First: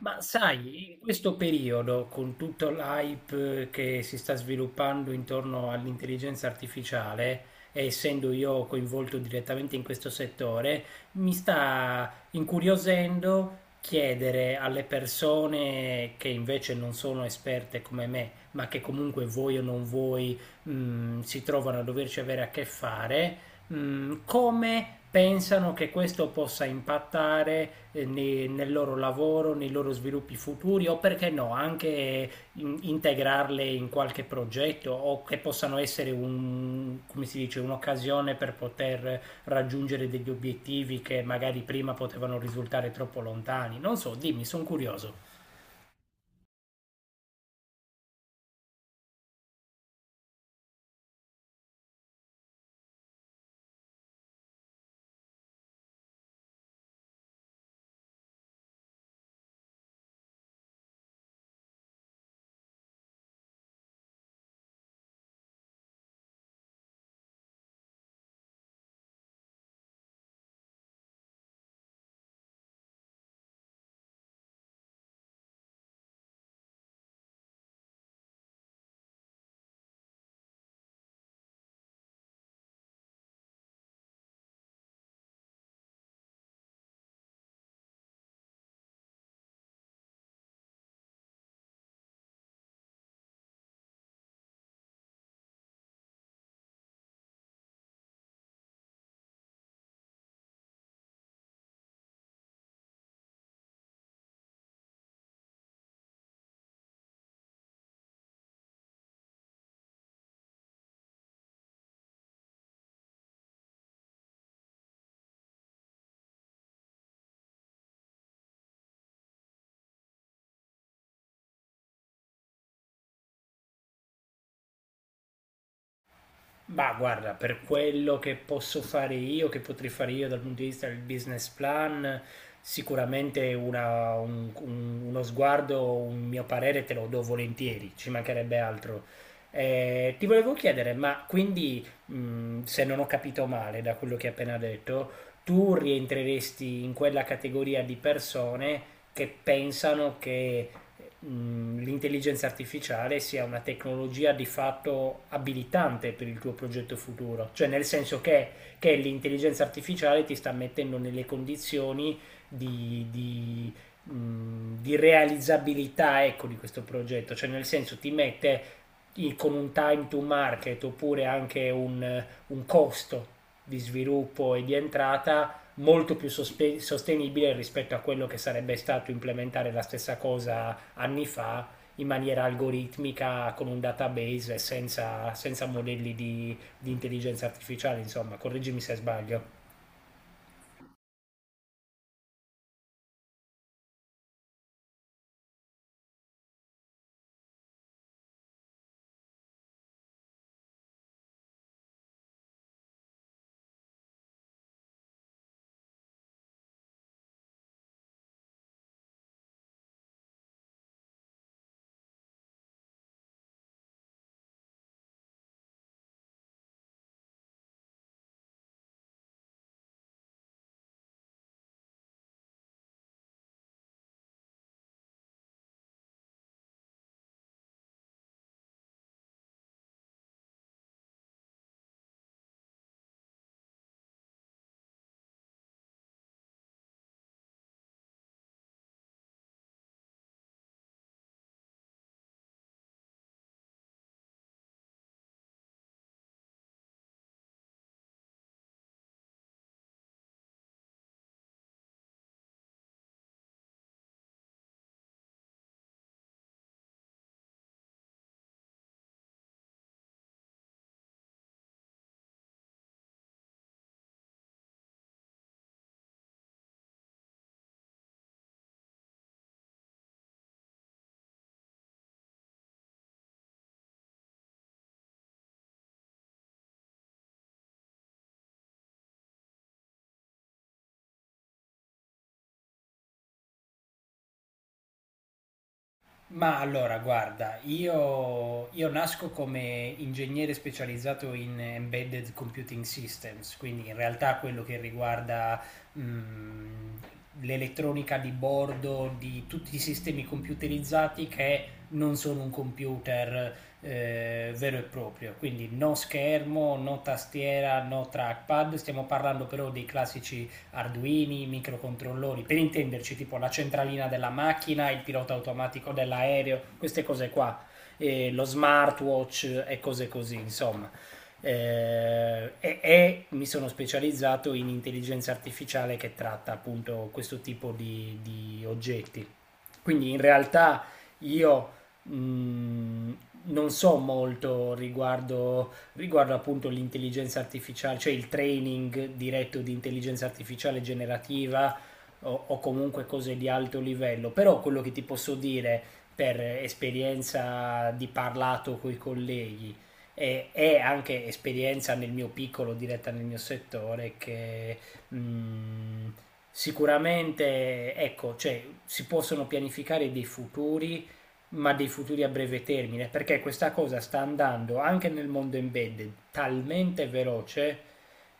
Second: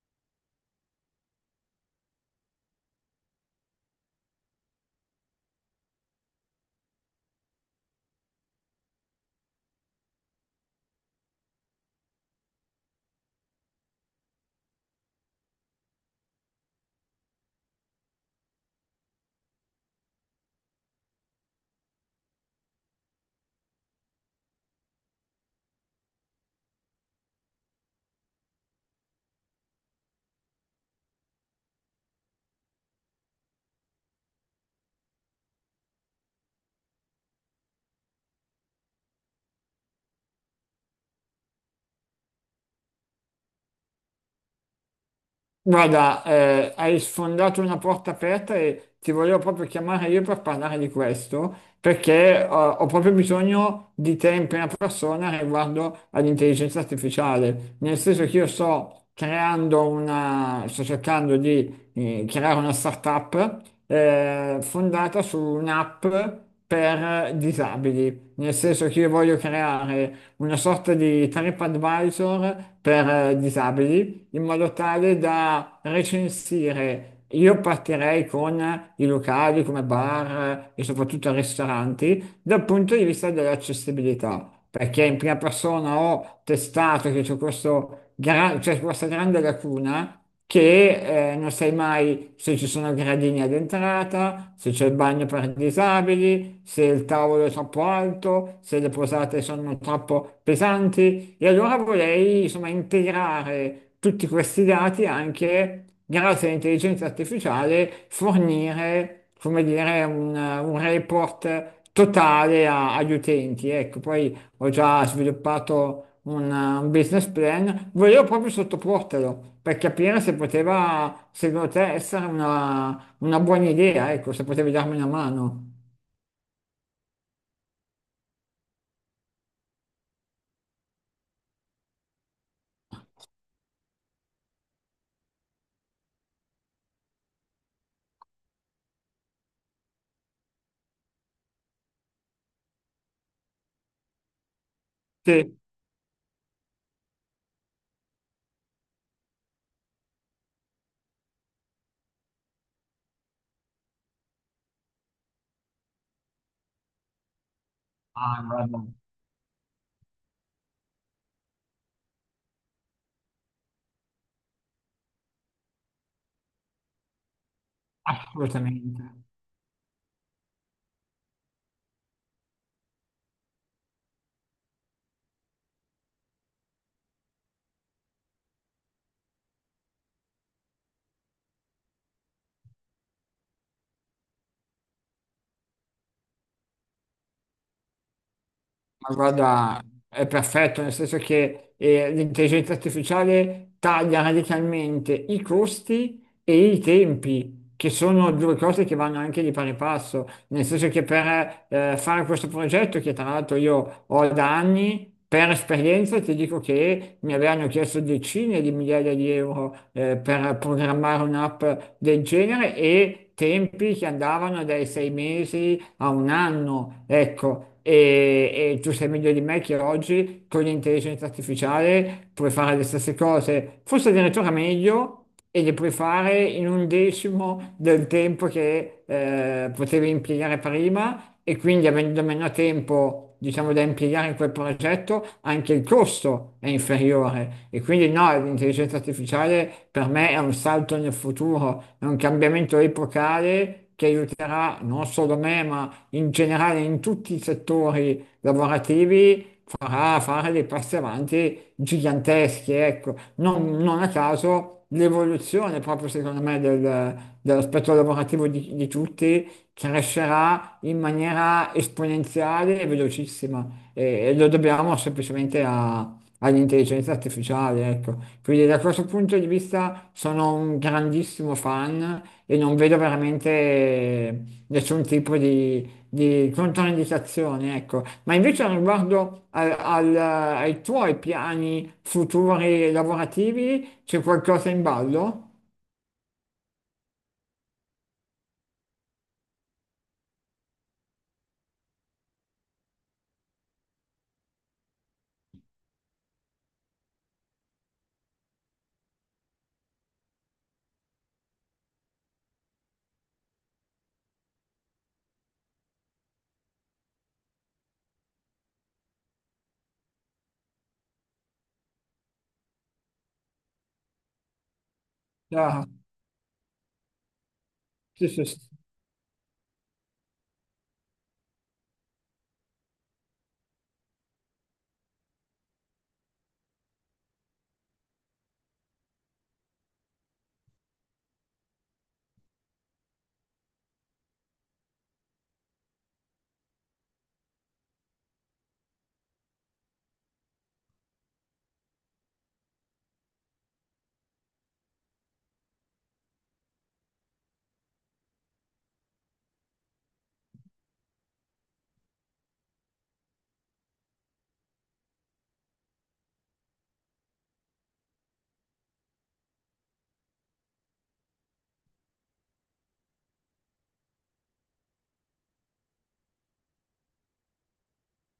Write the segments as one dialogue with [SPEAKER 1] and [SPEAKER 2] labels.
[SPEAKER 1] Ma sai, in questo periodo, con tutto l'hype che si sta sviluppando intorno all'intelligenza artificiale, e essendo io coinvolto direttamente in questo settore, mi sta incuriosendo chiedere alle persone che invece non sono esperte come me, ma che comunque voi o non voi, si trovano a doverci avere a che fare, come pensano che questo possa impattare nel loro lavoro, nei loro sviluppi futuri o perché no, anche integrarle in qualche progetto o che possano essere come si dice, un'occasione per poter raggiungere degli obiettivi che magari prima potevano risultare troppo lontani. Non so, dimmi, sono curioso.
[SPEAKER 2] Guarda, hai sfondato una porta aperta e ti volevo proprio chiamare io per parlare di questo, perché ho proprio bisogno di te in prima persona riguardo all'intelligenza artificiale, nel senso che io sto creando una, sto cercando di creare una startup fondata su un'app per disabili, nel senso che io voglio creare una sorta di TripAdvisor per disabili in modo tale da recensire. Io partirei con i locali come bar e soprattutto ristoranti dal punto di vista dell'accessibilità, perché in prima persona ho testato che c'è questa grande lacuna che non sai mai se ci sono gradini ad entrata, se c'è il bagno per disabili, se il tavolo è troppo alto, se le posate sono troppo pesanti. E allora vorrei, insomma, integrare tutti questi dati anche grazie all'intelligenza artificiale, fornire, come dire, un report totale agli utenti. Ecco, poi ho già sviluppato un business plan, volevo proprio sottoportelo per capire se poteva, secondo te, essere una buona idea, ecco, se potevi darmi una mano.
[SPEAKER 1] Ma guarda, per quello che posso fare io, che potrei fare io dal punto di vista del business plan, sicuramente uno sguardo, un mio parere te lo do volentieri, ci mancherebbe altro. Ti volevo chiedere, ma quindi, se non ho capito male da quello che hai appena detto,
[SPEAKER 2] Sì.
[SPEAKER 1] tu rientreresti in quella categoria di persone che pensano che l'intelligenza artificiale sia una tecnologia di fatto abilitante per il tuo progetto futuro, cioè nel senso
[SPEAKER 2] Ah, guarda,
[SPEAKER 1] che l'intelligenza artificiale ti sta mettendo nelle condizioni di, di, di realizzabilità ecco, di questo progetto, cioè nel senso ti mette
[SPEAKER 2] assolutamente.
[SPEAKER 1] con un time to market oppure anche un costo di sviluppo e di entrata molto più sostenibile rispetto a quello che sarebbe stato implementare la stessa cosa anni fa in maniera algoritmica con un database e senza, senza modelli di intelligenza artificiale, insomma, correggimi se
[SPEAKER 2] Ma
[SPEAKER 1] sbaglio.
[SPEAKER 2] guarda, è perfetto, nel senso che l'intelligenza artificiale taglia radicalmente i costi e i tempi, che sono due cose che vanno anche di pari passo, nel senso che per fare questo progetto, che tra l'altro io ho da anni, per esperienza ti dico che mi avevano chiesto decine di migliaia di euro per programmare un'app del genere e tempi che andavano dai sei mesi a un anno, ecco. E tu sei meglio di me che oggi con l'intelligenza artificiale puoi fare le stesse cose, forse addirittura meglio, e le puoi fare in un decimo del tempo che potevi impiegare prima e quindi avendo meno tempo, diciamo, da impiegare in quel progetto, anche il costo è inferiore. E quindi no, l'intelligenza artificiale per me è un salto nel futuro, è un cambiamento epocale che aiuterà non solo me, ma in generale in tutti i settori lavorativi farà fare dei passi avanti giganteschi, ecco. Non a caso l'evoluzione proprio secondo me dell'aspetto lavorativo di tutti crescerà in maniera esponenziale e velocissima e, e lo dobbiamo semplicemente all'intelligenza artificiale, ecco. Quindi da questo punto di vista sono un grandissimo fan e non vedo veramente nessun tipo di controindicazioni, ecco. Ma invece riguardo ai tuoi piani futuri lavorativi, c'è qualcosa in ballo?
[SPEAKER 1] Ma allora, guarda, io nasco come ingegnere specializzato in embedded computing systems, quindi in realtà quello che riguarda l'elettronica di bordo di tutti i sistemi computerizzati che non sono un computer vero e proprio, quindi no schermo, no tastiera, no trackpad, stiamo parlando però dei classici arduini, microcontrollori, per intenderci tipo la centralina della macchina, il pilota
[SPEAKER 2] Ah,
[SPEAKER 1] automatico dell'aereo, queste cose qua,
[SPEAKER 2] sì,
[SPEAKER 1] lo
[SPEAKER 2] sì, sì,
[SPEAKER 1] smartwatch e cose così, insomma. E mi sono specializzato in intelligenza artificiale che tratta appunto questo tipo di oggetti. Quindi in realtà io mh, non so molto riguardo appunto l'intelligenza artificiale, cioè il training diretto di intelligenza artificiale generativa o comunque cose di alto livello, però quello che ti posso dire per esperienza di parlato con i colleghi e anche esperienza nel mio piccolo, diretta nel mio settore, che mh, sicuramente ecco, cioè, si possono pianificare dei futuri ma dei futuri a breve termine, perché questa cosa sta andando anche nel mondo embedded talmente veloce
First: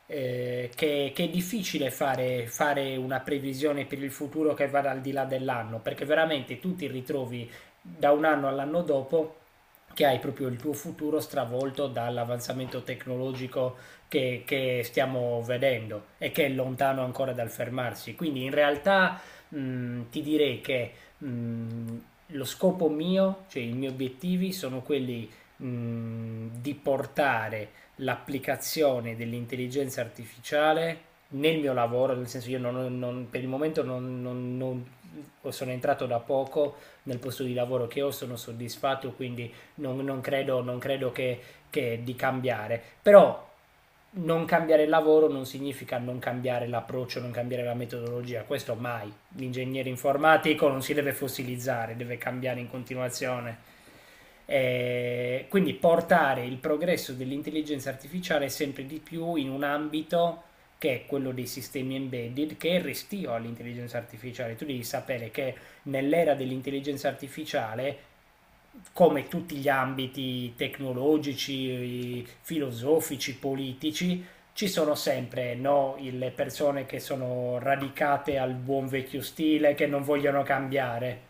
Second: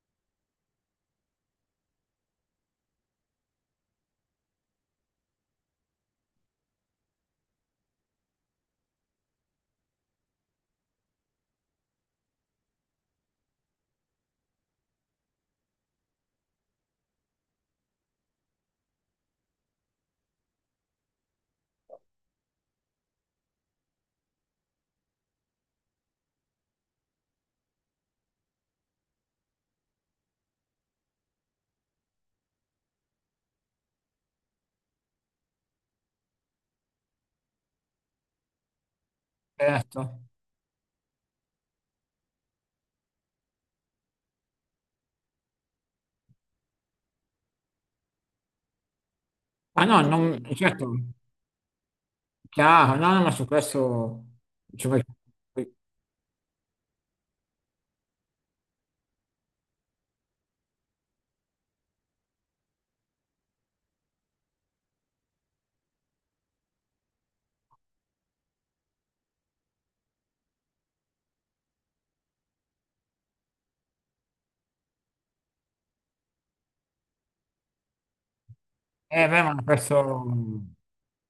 [SPEAKER 1] che è difficile fare, fare una previsione per il futuro che vada al di là dell'anno, perché veramente tu ti ritrovi da un anno all'anno dopo che hai proprio il tuo futuro stravolto dall'avanzamento tecnologico che stiamo vedendo e che è lontano ancora dal fermarsi. Quindi in realtà ti direi che mh, lo scopo mio, cioè i miei obiettivi sono quelli di portare l'applicazione dell'intelligenza artificiale nel mio lavoro, nel senso io per il momento o sono entrato da poco nel posto di lavoro che ho, sono soddisfatto, quindi non, non
[SPEAKER 2] certo.
[SPEAKER 1] credo, non credo che di cambiare. Però non cambiare il lavoro non significa non cambiare l'approccio, non cambiare la metodologia, questo mai.
[SPEAKER 2] Ah
[SPEAKER 1] L'ingegnere
[SPEAKER 2] no, non,
[SPEAKER 1] informatico non
[SPEAKER 2] certo,
[SPEAKER 1] si deve fossilizzare, deve cambiare in
[SPEAKER 2] chiaro, no, no, ma su
[SPEAKER 1] continuazione.
[SPEAKER 2] questo... ci vuoi-
[SPEAKER 1] Quindi portare il progresso dell'intelligenza artificiale sempre di più in un ambito che è quello dei sistemi embedded, che è restio all'intelligenza artificiale. Tu devi sapere che nell'era dell'intelligenza artificiale, come tutti gli ambiti tecnologici, filosofici, politici, ci sono sempre no, le persone che sono radicate al buon vecchio
[SPEAKER 2] Beh, ma
[SPEAKER 1] stile, che non
[SPEAKER 2] questo...
[SPEAKER 1] vogliono cambiare.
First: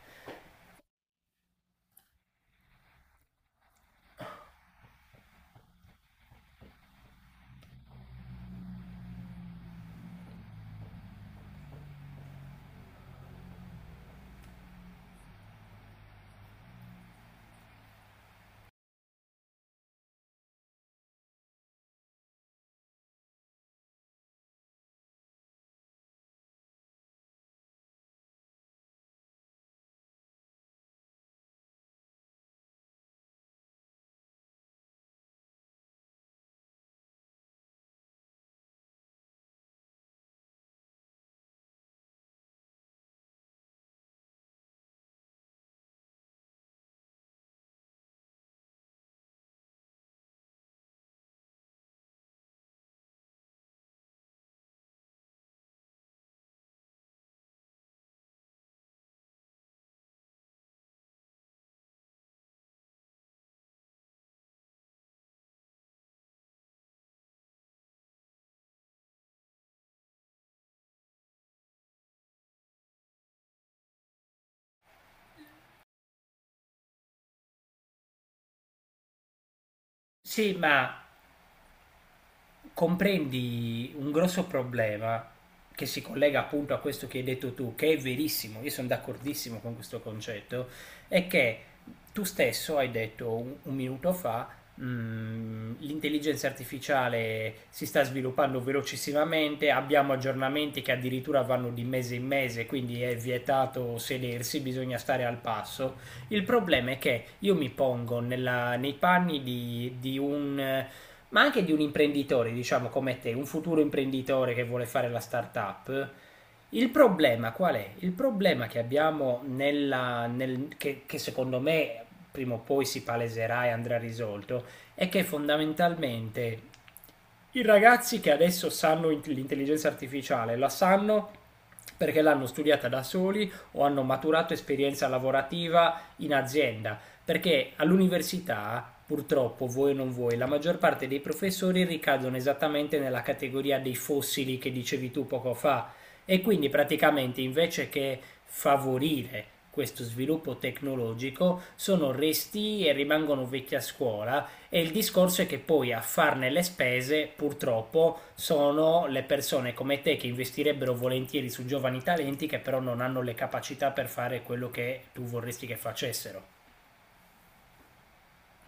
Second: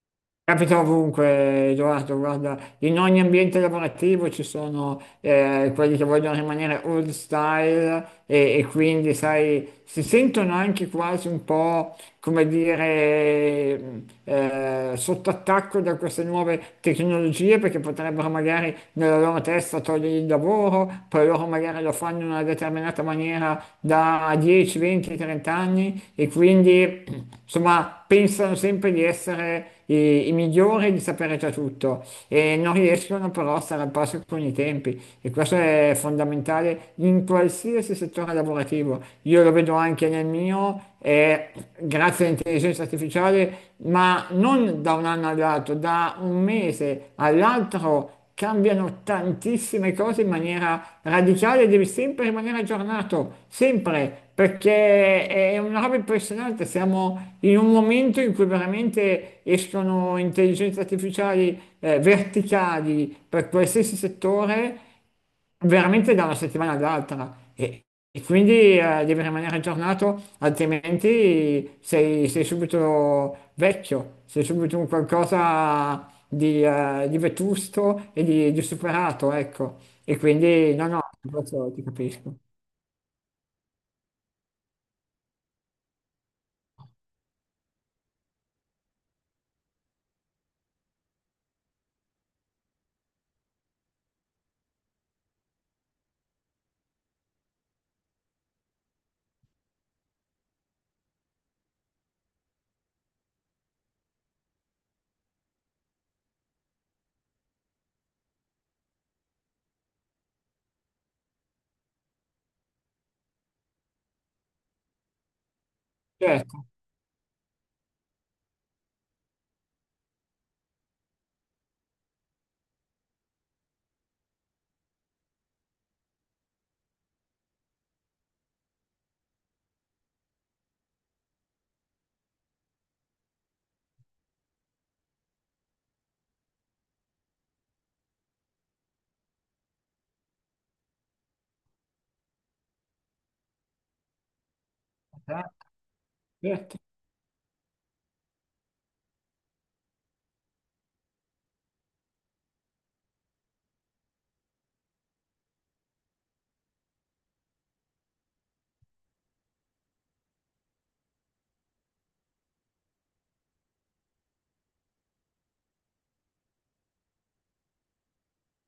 [SPEAKER 2] Capita ovunque, Edoardo, guarda, in ogni ambiente lavorativo ci sono quelli che vogliono rimanere old style e quindi, sai, si sentono anche quasi un po', come dire, sotto attacco da queste nuove tecnologie perché potrebbero magari nella loro testa togliere il lavoro, poi loro magari lo fanno in una determinata maniera da 10, 20, 30 anni e quindi insomma pensano sempre di essere i, i migliori, di sapere già tutto e non riescono però a stare al passo con i tempi e questo è fondamentale in qualsiasi settore lavorativo. Io lo vedo anche nel mio, e grazie all'intelligenza artificiale, ma non da un anno all'altro, da un mese all'altro cambiano tantissime cose in maniera radicale, e devi sempre rimanere aggiornato, sempre, perché è una roba impressionante, siamo in un momento in cui veramente escono intelligenze artificiali verticali per qualsiasi settore veramente da una settimana all'altra e quindi devi rimanere aggiornato, altrimenti sei, sei subito vecchio, sei subito un qualcosa di vetusto e di superato, ecco. E
[SPEAKER 1] Sì,
[SPEAKER 2] quindi no,
[SPEAKER 1] ma
[SPEAKER 2] no, questo ti capisco.
[SPEAKER 1] comprendi un grosso problema che si collega appunto a questo che hai detto tu, che è verissimo, io sono d'accordissimo con questo concetto, è che tu stesso hai detto un minuto fa, l'intelligenza artificiale si sta sviluppando velocissimamente, abbiamo aggiornamenti che addirittura vanno di mese in mese, quindi è vietato sedersi, bisogna stare al passo. Il problema è che io mi pongo nei panni di un ma anche di un imprenditore, diciamo come te, un futuro imprenditore che vuole fare la startup.
[SPEAKER 2] Certo,
[SPEAKER 1] Il problema qual è? Il problema che abbiamo che secondo me prima o poi si paleserà e andrà risolto è che fondamentalmente i ragazzi che adesso sanno l'intelligenza artificiale la sanno perché l'hanno studiata da soli o hanno maturato esperienza lavorativa in azienda perché all'università, purtroppo, voi o non voi, la maggior parte dei professori ricadono esattamente nella categoria dei fossili che dicevi tu
[SPEAKER 2] eh,
[SPEAKER 1] poco fa. E quindi
[SPEAKER 2] certo.
[SPEAKER 1] praticamente invece che favorire questo sviluppo tecnologico sono resti e rimangono vecchi a scuola e il discorso è che poi a farne le spese purtroppo sono le persone come te che investirebbero volentieri su giovani talenti che però non hanno le capacità per fare quello che tu vorresti che facessero.